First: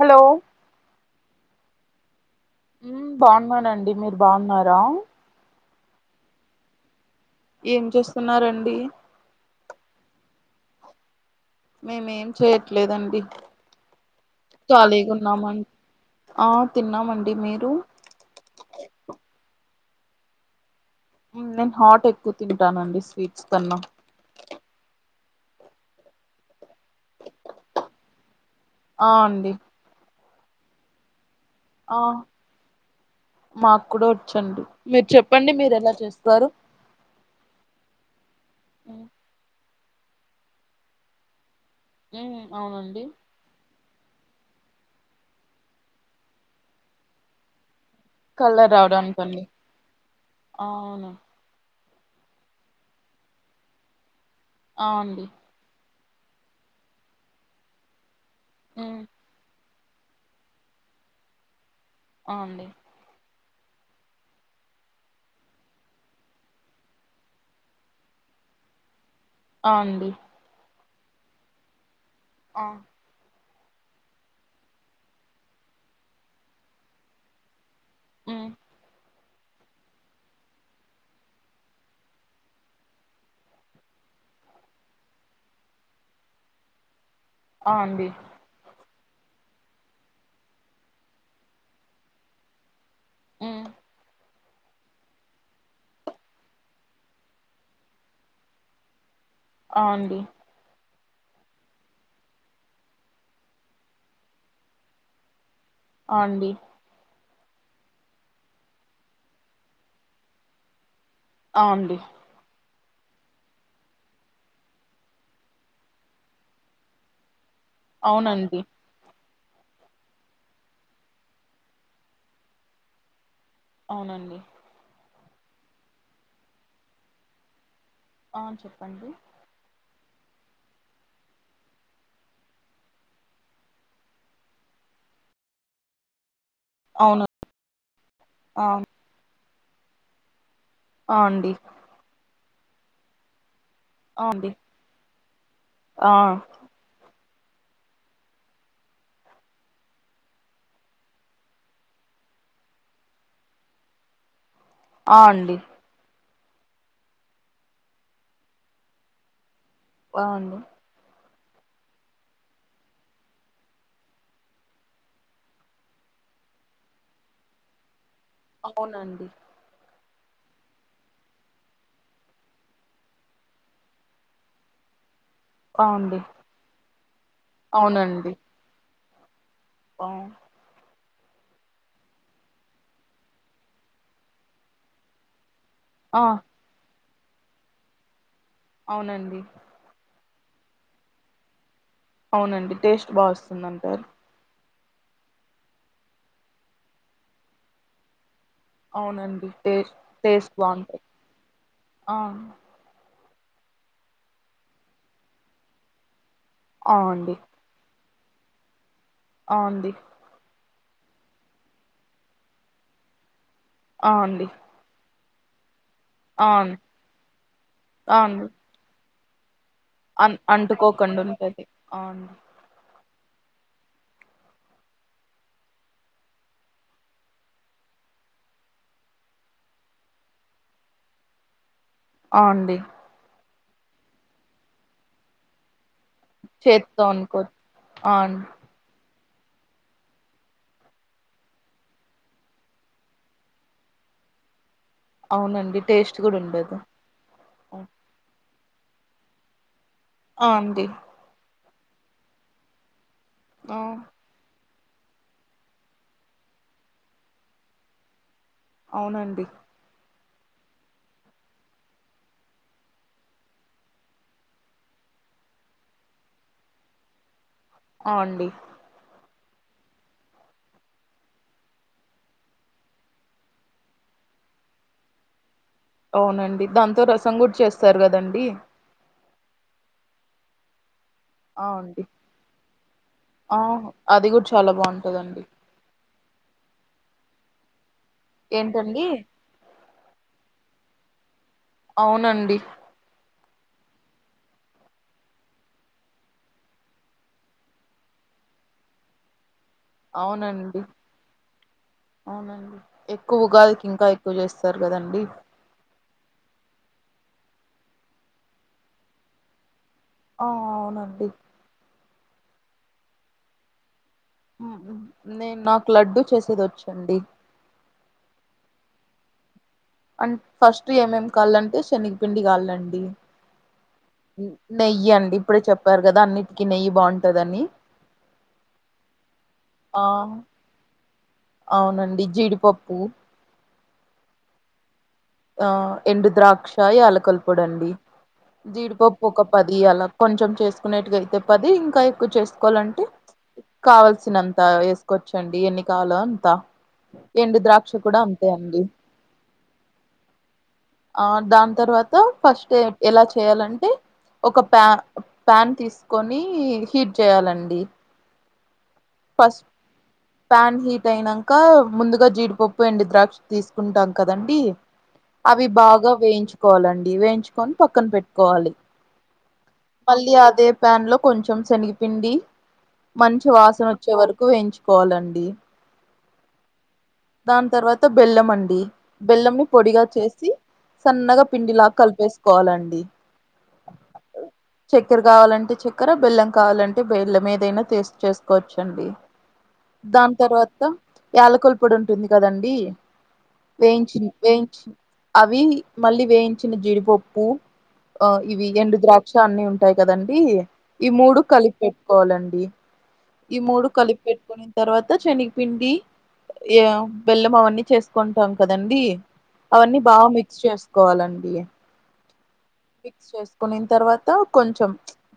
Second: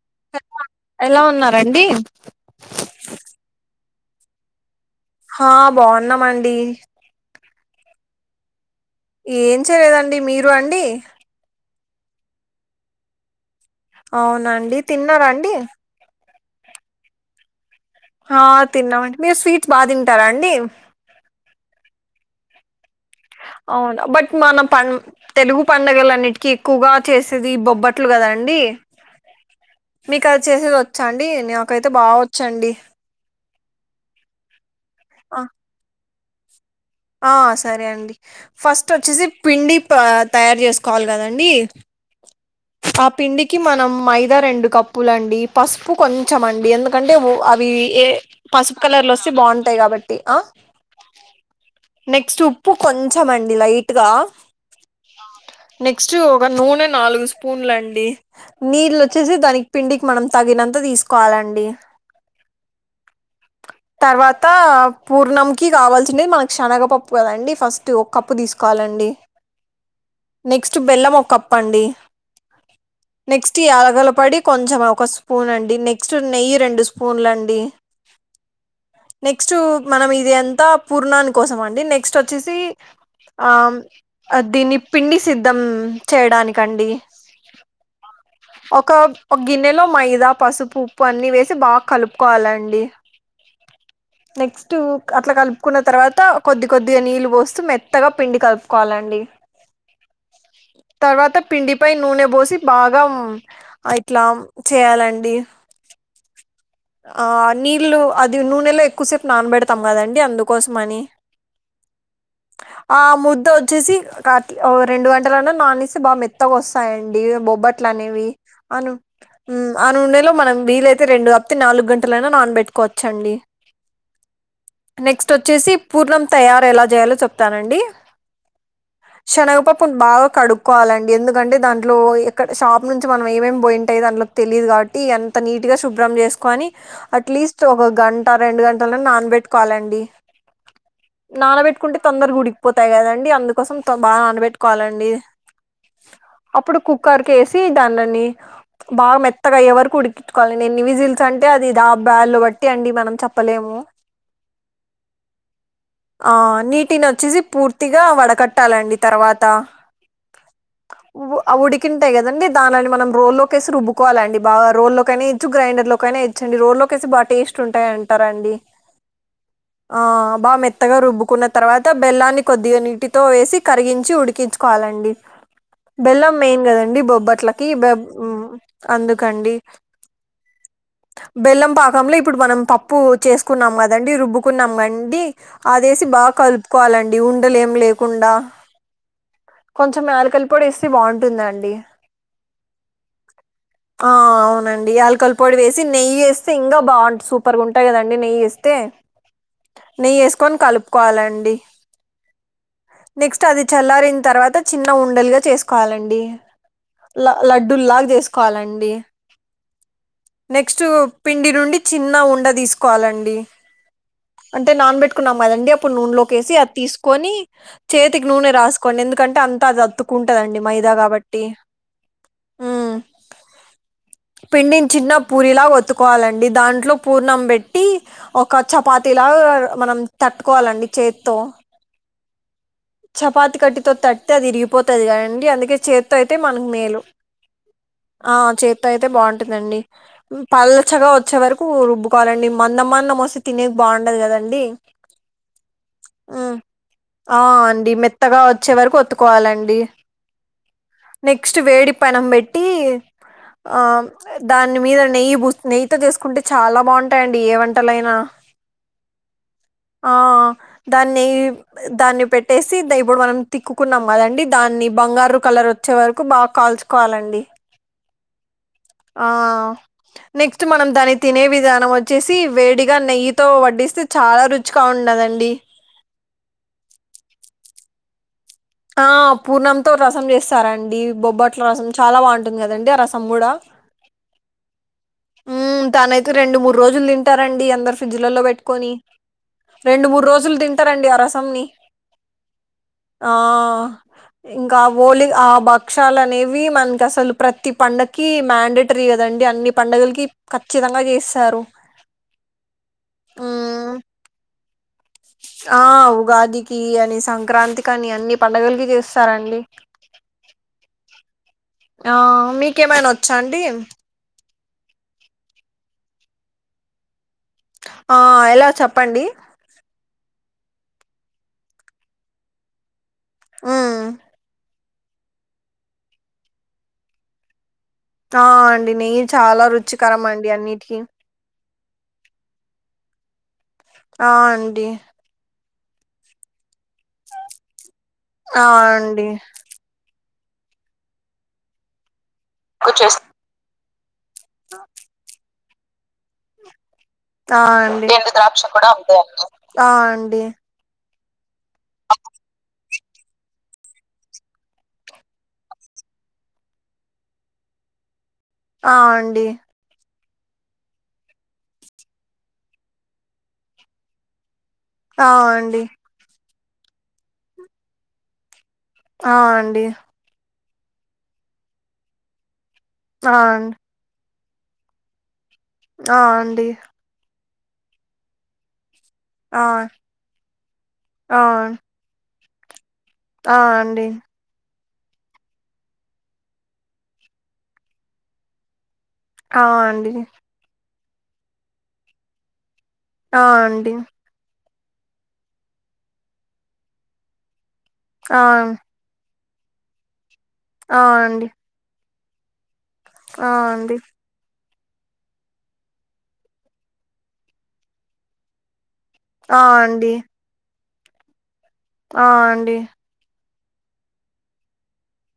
Hello ఎలా ఉన్నారండీ ఉమ్ బాగున్నానండి మీరు బాగున్నార హా బాగున్నామండి ఏం చేస్తున్నార్ అండి ఏం చేయలేదండి మీరు అండి మేమేం చేయట్లేదండి అవునా అండి తిన్నరా అండి ఆహ్ తిన్నామండి మీరు ఆ తిన్నామండి మీరు స్వీట్స్ బాగ తింటారా అండి నేన్ హాట్ ఎక్కువ తింటానండి స్వీట్స్ కన్నా అయినా బట్ మన పన్ తెలుగు పండగలన్నిటికీ ఎక్కువగా చేసేది ఈ బొబ్బట్లు గదా అండి ఆ అండి మీకు అది చేసేది వచ్చా అండి నాకైతే ఆ బాగ వచ్చండి మాకు కూడా వచ్చండి మీరు చెప్పండి మీరు ఎలా చేస్తారు ఆహ సరే అండి ఫస్ట్ వచ్చేసి పిండి త తయారు చేసుకోవాలి కదండి ఉమ్ అవునండి కి మనం మైదా రెండు కప్పులుండి పసుపు కొంచెం అండి ఎందుకంటే అవి ఏ కలర్ పసుపు కలర్లో వస్తే రావడానికండి బాగుంటాది కాబట్టి ఆ నెక్స్ట్ ఉప్పు కొంచం అండి లైట్గా ఆ అండి నెక్స్ట్ ఒక నూనె నాలుగు స్పూన్లు అండి మ్మ్ నీళ్ళు ఓచ్చేసి దానికి పిండికి మనం తగినంత తీసుకోవాలండి ఆ అండి తర్వాతా పూర్ణంకి కావాల్సినయి మన శనగపప్పు కదండి ఫస్ట్ ఒక కప్పు తీస్కోవాలండి అవునండి నెక్స్ట్ బెల్లం ఓ కప్పండి ఆ నెక్స్ట్ యాలకుల పోడి కొంచెం ఒక స్పూన్ అండి నెక్స్ట్ నెయ్యి రెండు స్పూన్లండి మ్మ్ నెక్స్ట్ మనం ఇది అంతా పూర్ణాని కోసం అండి నెక్స్ట్ ఒచ్చేసి ఆమ్ దీన్ని పిండి సిద్ధం చేయడానికండి ఆ అండి ఒక ఒక గిన్నెలో మైదా పసుపు ఉప్పు అన్ని వేసి బాగా కలుపుకోవాలండి మ్మ్ నెక్స్ట్ అట్ల కలుపుకున్న తర్వాత కొద్ది కొద్దిగా నీళ్ళు పోస్తూ మెత్తగా పిండి కలుపుకోవాలండి ఆ అండి తర్వాత పిండిపై నూనె బోసి బాగా ఆ ఇట్లా చెయాలండి ఆ అండి ఆ నీళ్ళు అది నూనెలో ఎక్కువసేపు నానబెడతాం కదండి అందుకోసం అని ఆ అండి ఆ ముద్ద వచ్చేసి కాట్ల్ ఓ రెండు గంటలన్నా నాననిస్తే బాగా మెత్తగా వస్తాయండి బొబ్బట్ ట్లనేవి అవునండి ఆను ఉ ఆ నూనెలో మనం వీలైతే రెండు కాప్తే నాలుగు గంటలైనా నానబెట్టుకోవచ్చు అండి అవునండి నెక్స్ట్ వచ్చేసి పూర్ణం తయారీ ఎలా చేయాలో చెప్తానండి ఆ చెప్పండి శనగపప్పును బాగా కడుక్కోవాలండి ఎందుకంటే దాంట్లో ఎక్కడ షాప్ నుంచి మనం ఏమేమి పోయింటాయో దాంట్లో తెలిదు కాబట్టి అంత నీటి గా శుభ్రం చేసుకుని అవును అట్లీస్ట్ ఒక గంట రెండు ఆ గంటలన నానబెట్టుకోవాలండి ఆ అండి నానబెట్టుకుంటే తొందరగ ఉడికిపోతాయి కదండి అందుకు కోసం తొ బాగా ఆ అండి నానబెట్టుకోవాలండి ఆ అప్పుడు కుక్కర్ కేసి దానీని బాగా మెత్తగా అయ్యే వరకు ఉడికి కోవాలండి ఎన్ని విజిల్స్ అంటే అది దా బ్యాలు బట్టి అండి మనం చెప్పలేము ఆ అండి ఆ నీటిని వచ్చేసి పూర్తిగా వడకట్టాలండి తర్వాత బాగుంది వ అవి ఉడికింటయి కదండి దాన్లని మనం రోల్లోకేసి రుబ్బకోవాలండి బాగ. రోల్లోకైనా ఎయొచ్చు, గ్రైండర్ లో కైనా ఎయొ చ్చండి రోల్లోకేసి బా టేస్ట్ ఉంటాయి అంటారండి. అవునండి ఆ బా మెత్తగా రుబ్బుకున్న తర్వాత, బెల్లాన్ని కొద్దిగ నీటితో వేసి కరిగించి ఉడికించుకోవాలండి. ఆ అండి బెల్లం మెయిన్ కదండి బొబ్బట్లకి, బ అవునండి మ్ అందుకండి. ఆ బెల్లం పాకంలో ఇప్పుడు మనం పప్పు చేసుకున్నాం గదండి, రుబ్బుకున్నాం గండి, అదేసి ఆ బాగా కలుపుకోవాలండి ఉండలేం లేకుండా, అవునండి. కొంచెం యాలకల పొడి ఎస్తే బావుంటుందండి. అవునండి టేస్ట్ బాగ వస్తుంది అంటారు. ఆ అవునండి. యాలకల పొడి వేసి, నెయ్యేస్తే ఇంకా బావుంట్ సూపర్గుంటాయి గదండి నెయ్యేస్తే, అవునండి టేస్ట్ టేస్ట్ నెయ్యేసుకొని బాగుంటది కలుపుకోవాలండి. ఆ నెక్స్ట్ అది చల్లారిన తర్వాత చిన్న ఉండలుగా చేసుకోవాలండి. ఆ అండి ల లడ్డూల్లాగా చేసుకోవాలండి. ఆ అండి. నెక్స్ట్ పిండినుండి చిన్న ఉండ తీసుకోవాలండి. ఆ అండి. అంటే నానబెట్టుకున్నాం గదండి, అప్పుడు ఆ నూనెలోకేసి అది తీసుకొని, ఆ చేతికి అండి నూనె రాస్ కోండి ఎందుకంటే, అంతా అది అన్ అత్తుకుంటదండి మైదా అంటుకోకుండా కాబట్టి. ఉంటది ఆ అండి మ్ పిండిని చిన్న పూరిలా ఒత్తుకోవాలండి. దాంట్లో పూర్ణం పెట్టి, ఒక చపాతిలాగా మనం తట్టుకోవాలండి చేత్తో. ఆ అండి చపాతి కట్టితో తట్తే అది ఇరిగిపోతది కదండి, అందుకే చేత్ తొ అయితే మనకు మేలు. చేత్తో అనుకోవచ్చు ఆ చేత్ తొ అయితే బావుంటుందండి. పల్చ్చగా వచ్చే వరకు రుబ్బుకోవాలండి మందం మందం వొస్తే తినేక్ బాండదు కదండి అవునండి టేస్ట్ గూడ ఉమ్. ఉండదు. ఆ అండి మెత్తగా వచ్చే వరకు ఒత్తుకోవాలండి. ఆ అండి నెక్స్ట్ వేడి పెనం పెట్టి ఆ దాని మీద నెయ్యి బుస్ నెయ్యితో చేసుకుంటే చాల బాగుంటయండి ఏ వంటలైనా. అవునండి ఆ దాన్ని దాన్ని పెట్టేసి ద ఇప్పుడు మనం తిక్కుకున్నాం కదండి, దాన్ని బంగారు కలర్ వచ్చే వరకు బాగ కాల్చ్ కోవాలండి. ఆ అండి ఆ నెక్స్ట్ మనం దాన్ని తినే విధానం వచ్చేసి, వేడిగా నెయ్యి తో వడ్డిస్తే చాలా రుచిగా ఉండదండి. అవునండి దాంతో రసం కూడా చేస్తారు కదండి ఆ పూర్ణంతో రసం చేస్తారండి బొబ్బట్ల ఆ రసం అండి చాలా బాగుంటుంది కదండి ఆ రసం కూడా! ఆ అది కూడ చాలా బాగుంటదండి. మ్ దానైతే రెండు మూడు రోజులు తింటారండి అందరు ఫ్రిడ్జ్ లల్లో పెట్టుకొని. ఏంటండి రెండు మూడు రోజులు తింటరండి ఆ రసం ని అవునండి ఆ ఇంకా ఓలి ఆ భక్షాలనేవి మనకి అసలు ప్రతి పండకి మ్యాండే టరి కదండి అన్ని పండుగలకి అవునండి ఖచ్చితంగా చేస్తారు ఉమ్మ్ తు లేస్తారు కదండి ఆ ఉగాదికి అని సంక్రాంతికి అని అన్ని పండుగలకి చేస్తారండి ఆ అవునండి ఆ మీకేమైన వచ్చాండి ఆ నేను నాకు లడ్డూ చేసేది వచ్చండి ఆ ఎలా చెప్పండి అం ఫస్ట్ ఏమేమ్ కావాలంటే శనగపిండి కావాలండి హ్మ్. నెయ్యండి ఇప్పుడే చెప్పారు కదా అన్నిటికీ నెయ్యి బాగుంటదని ఆ అండి నెయ్యి చాలా ఆ రుచికరం అండి అన్నిటికి అవునండి జీడిపప్పు ఆ అండి ఆ ఎండు ద్రాక్ష యాలకుల పొడండి ఆ! జీడిపప్పు అండి. ఒక ప ది అలా కొంచెం చేసుకున్నేట్టుగా అయితే పది ఇంకా ఎక్కువ చేసుకోవాలంటే చేస్ కావ ల్సినంత ఏసుకోవచ్చండి ఎన్నికావాలో అంతా ఆ ఆండి ఎండు ద్రాక్ష కూడా అంతే అండి ఆ అండి ఆ దాని తర్వాత ఫస్టే ఎలా చేయాలంటే ఒక ప్యా ప్యాన్ తీసుకొని హీట్ చేయాలండి ఆ ఫస్ ప్యాన్ హీట్ అయినంకా ముందుగా జీడిపప్పు ఎండు ద్రాక్ష తీసుకుంటాం కదండి ఆ అవి అండి బాగా వేయించుకోవాలండి వేయించుకొని పక్కన పెట్టుకోవాలి ఆ అండి మళ్ళీ అదే ప్యాన్‌లో కొంచెం శనిగపిండి ఆ మంచి అండి వాసన వచ్చేవరకు వేయించుకోవలండి ఆ అండి దాని తర్వాత బెల్లమండి బెల్లంని ఆ పొడిగా చేసి సన్నగా పిండిలాగా కలిపేసుకోవలండి ఆ అండి చక్కెర కావాలంటే చక్కెర బెల్లం కావాలంటే బెల్లం ఏదైనా తెసి చేేసుకోవచ్చండి ఆ దాని తర్వాత యాలకుల పొడి ఉంటుంది కదండి ఆ ఆ అండి వేయించిన వేయించ అవి మళ్ళీ వేయించిన జీడిపప్పు ఆ ఇవి ఎండు ద్రాక్ష అన్ని ఉంటాయి కదండీ ఆ ఆ ఈ మూడు అండి కలిపి పెట్టు కోవాలండి ఈ మూడు కలిపి పెట్టుకున్న తర్వాత శనగపిండి ఏ బెల్లం అవన్నీ చేసుకుంటాం కదండీ ఆ అవన్నీ అండి బాగా మి క్స్ చేసుకోవాలండి ఆ అండి మిక్స్ చేసుకునిన్ తర్వాత కొంచెం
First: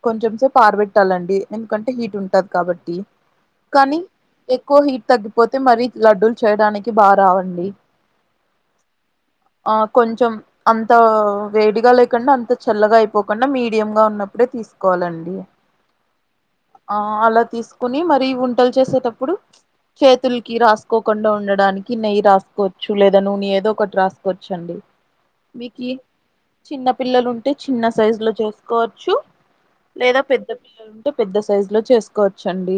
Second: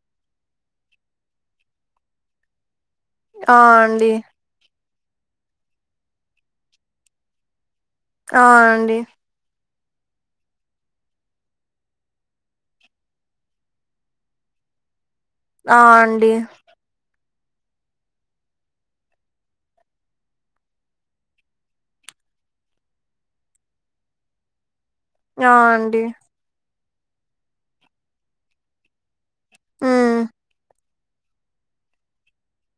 కొంచెం సేపు ఆరబెట్టాలండి ఎందుకంటే హీట్ ఉంటది కాబట్టి ఆ కానీ అండి ఎక్కువ హీట్ తగ్గిపోతే మరీ లడ్డూలు చేయడానికి బాగా రావండి ఆ అండి ఆ కొంచెం అంత వేడిగా లేకుండా అంత చల్లగా అయిపోకుండా మీడియము గా ఉన్నప్పుడే తీసుకోవాలండి ఆ అండి ఆ అలా తీసుకుని మరి వుండాలు చేసేటప్పుడు చేతులకి రాసు కోకుండా ఉండడానికి నెయ్యి రాసుకోవచ్చు లేదా నునె ఏదో ఒకటి రాసుకోవచ్చు అండి. ఆ మీకి అండి చిన్న పిల్లలు ఉంటే చిన్న సైజు లో చేసుకోవచ్చు. మ్మ్ లేదా పెద్ద పిల్లలు ఉంటే పెద్ద సైజు లో చేసుకోవచ్చండి.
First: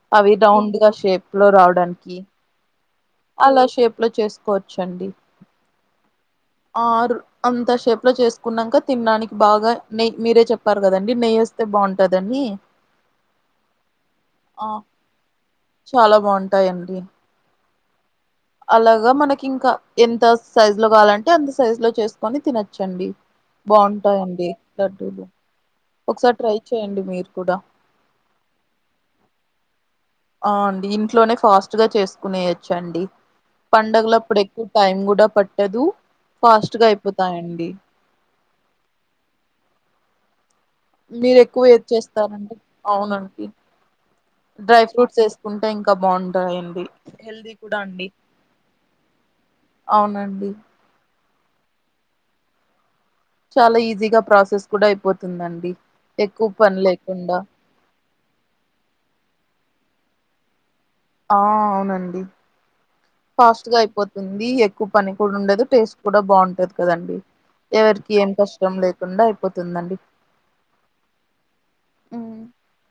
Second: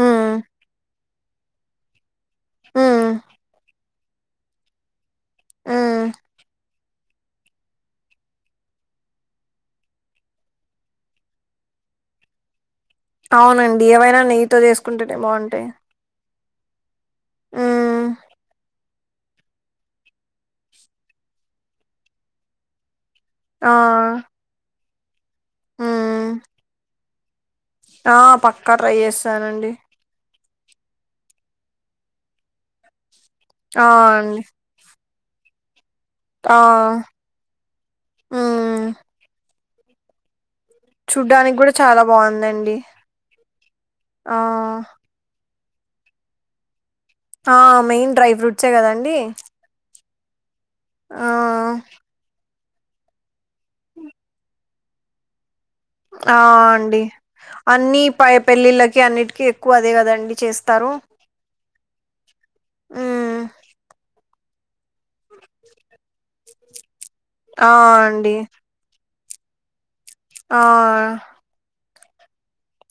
మ్మ్ అవి రౌండ్గా షేప్ లో రావడానికి హ్ అలా షేప్ లో చేసుకోవచ్చండి. మ్మ్ ఆరు అంతా షేప్ లో చేసుకున్నాక తినడానికి బాగా నెయ్యి మీరే చెప్పారు. కదండి నెయ్యి బాగుంటదని అవునండి. ఏవైనా నెయ్యితో ఆ చేసుకుంటేనే బాగుంటయి. చాలా బాగుంటాయండి. మ్మ్ అలాగా మనకి ఇంకా ఎంత సైజు లో కావాలంటే అంత సైజు లో చేసుకొని తినోచ్చండి ఆ బాగుంటాయండి. లడ్డులు మ్మ్ ఒకసారి ట్రై చేయండి. మీరు కూడా ఆ పక్కా ట్రై చేస్తానండి. ఆ అండి ఇంట్లోనే ఫాస్ట్ గా చేసుకునేయోచ్చండి. ఆ అండి పండుగలప్పుడు ఎక్కు టైం కూడా పట్టదు ఆ ఫాస్ట్గా అయిపోతాయండి. మ్మ్ మీరు చూడ్డానికి ఎక్కువ కూడా ఏది చాలా చేస్తారండి. బాగుందండి అవునండి ఆ డ్రై ఫ్రూట్స్ ఏస్త సుకుంటే ఇంకా బాగుంటాయి అండి ఆ మెయిన్ డ్రై ఫ్రూట్సే కదండి. అవునండి ఆ చాలా ఈజీగా ప్రాసెస్ కూడా అయిపోతుందండి. ఎక్కువ పని లేకుండా అన్నీ ప పెళ్ళిళ్ళకి అన్నిటికీ ఎక్కువ అదే కదా అండి చేస్తారు. ఆ అవునండి మ్మ్ ఫాస్ట్ గా అయిపోతుంది. ఎక్కువ పని కూడా ఉండదు. టేస్ట్ కూడా బాగుంటది. కదండి ఆ ఎవరికి ఏం అండి కష్టం లేకుండా అయిపోతుందండి. ఆ హ్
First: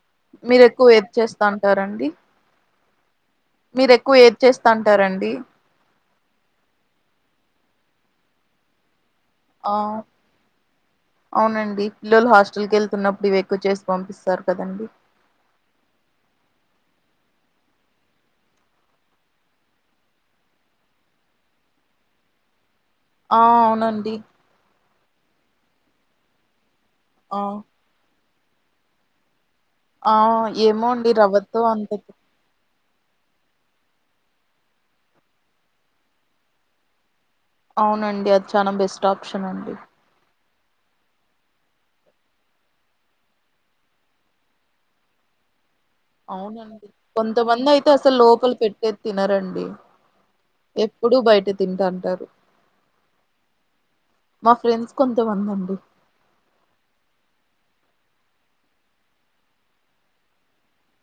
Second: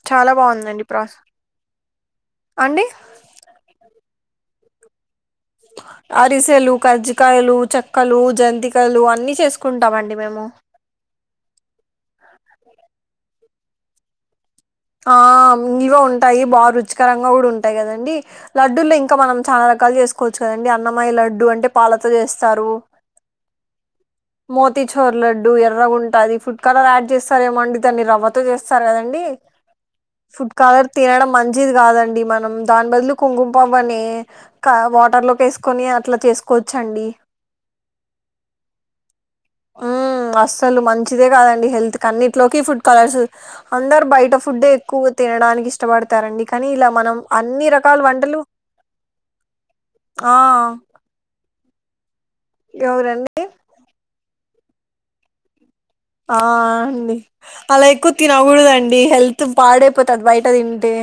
చాలా మీరు బాగుందండి ఎక్కువ ఏది ప్రాస చేస్తాంటారండి. అండి మీరు ఎక్కువ ఏది చేస్తాంటారండి. అరిసెలు కజ్జికయలు చెక్కలు జంతికలు అన్ని చేసు ఆ అవునండి. పిల్లలు హాస్టల్కి ఎళ్తున్నప్పుడు ఇవి ఎక్కువ చేసి పంపిస్తారు. కదండి ఆ ఇవ ఉంటాయి. బాగా రుచికరంగా కూడా ఉంటాయి. కదండి లడ్డుల్లో ఇంకా మనం చాన రకాలు చేసుకోచ్చు కదండి. అన్నమాయ లడ్డు అంటే పాలతో చేస్తారు. ఆ అవునండి మోతీచోరు లడ్డు ఎర్రగుంటది. ఫుడ్ కలర్ యాడ్ ఆ చేస్తారేమో అండి. దాన్ని రవ్వతో చేస్తారు కదండి ఆ ఫుడ్ కాలర్ ఏమో అండి తినడం రవ్వతో మంచిది అంత కాదండి. మనం దాని బదులు కుంకుమ పువ్వు అనే కాదా వాటర్ లోకి వేసుకొని అట్లా చేసుకోవచ్చండి. అవునండి. అది చాలా బెస్ట్ ఆప్షన్ అండి. అస్సలు మంచిదే కాదండి. హెల్త్కి అన్నింటిలోకి ఫుడ్ కలర్స్ అందరు బయట ఫుడ్ ఎక్కువగా తినడానికి ఇ ష్టపడతారండి కనీ అవునండి ఇలా మనం అన్ని కొంతమంది అయితే రకాల అసలు వంటలు లోపల ఆ ఎప్పుడు బయటే తింట అంటారు ఎవరండి మా ఫ్రెండ్స్ కొంతమందండి ఆ అండి అలా ఎక్కువ తినకూడదండి హెల్త్ పాడైపోతది బయట తింటే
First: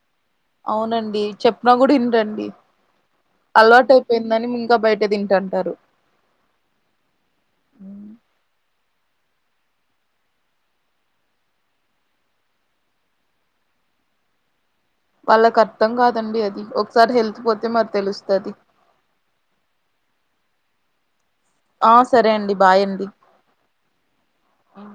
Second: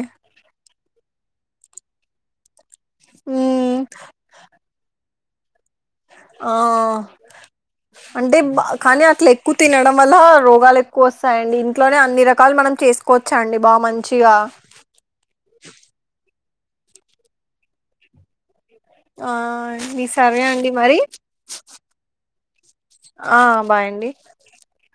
అవునండి చెప్పిన కూడ ఇన్రండి మ్మ్ అలవాటైయిపోయిందని ఇంకా బయట తింట అంటారు ఆ అంటే కానీ అట్ల ఎక్కువ తినడం వల్ల రోగాలెక్కు వస్తాయండి ఇంట్లోనే అన్ని రకాలు మనం చేసు కోచ్చండి బా మంచిగా వాళ్ళకర్థం కాదండి అది ఒక్సారి హెల్త్ పోతే మరి తెలుస్తది ఆ సరే అండి మరి ఆ సరే అండి బాయ్ అండి ఆ బాయ్ అండి ఉమ్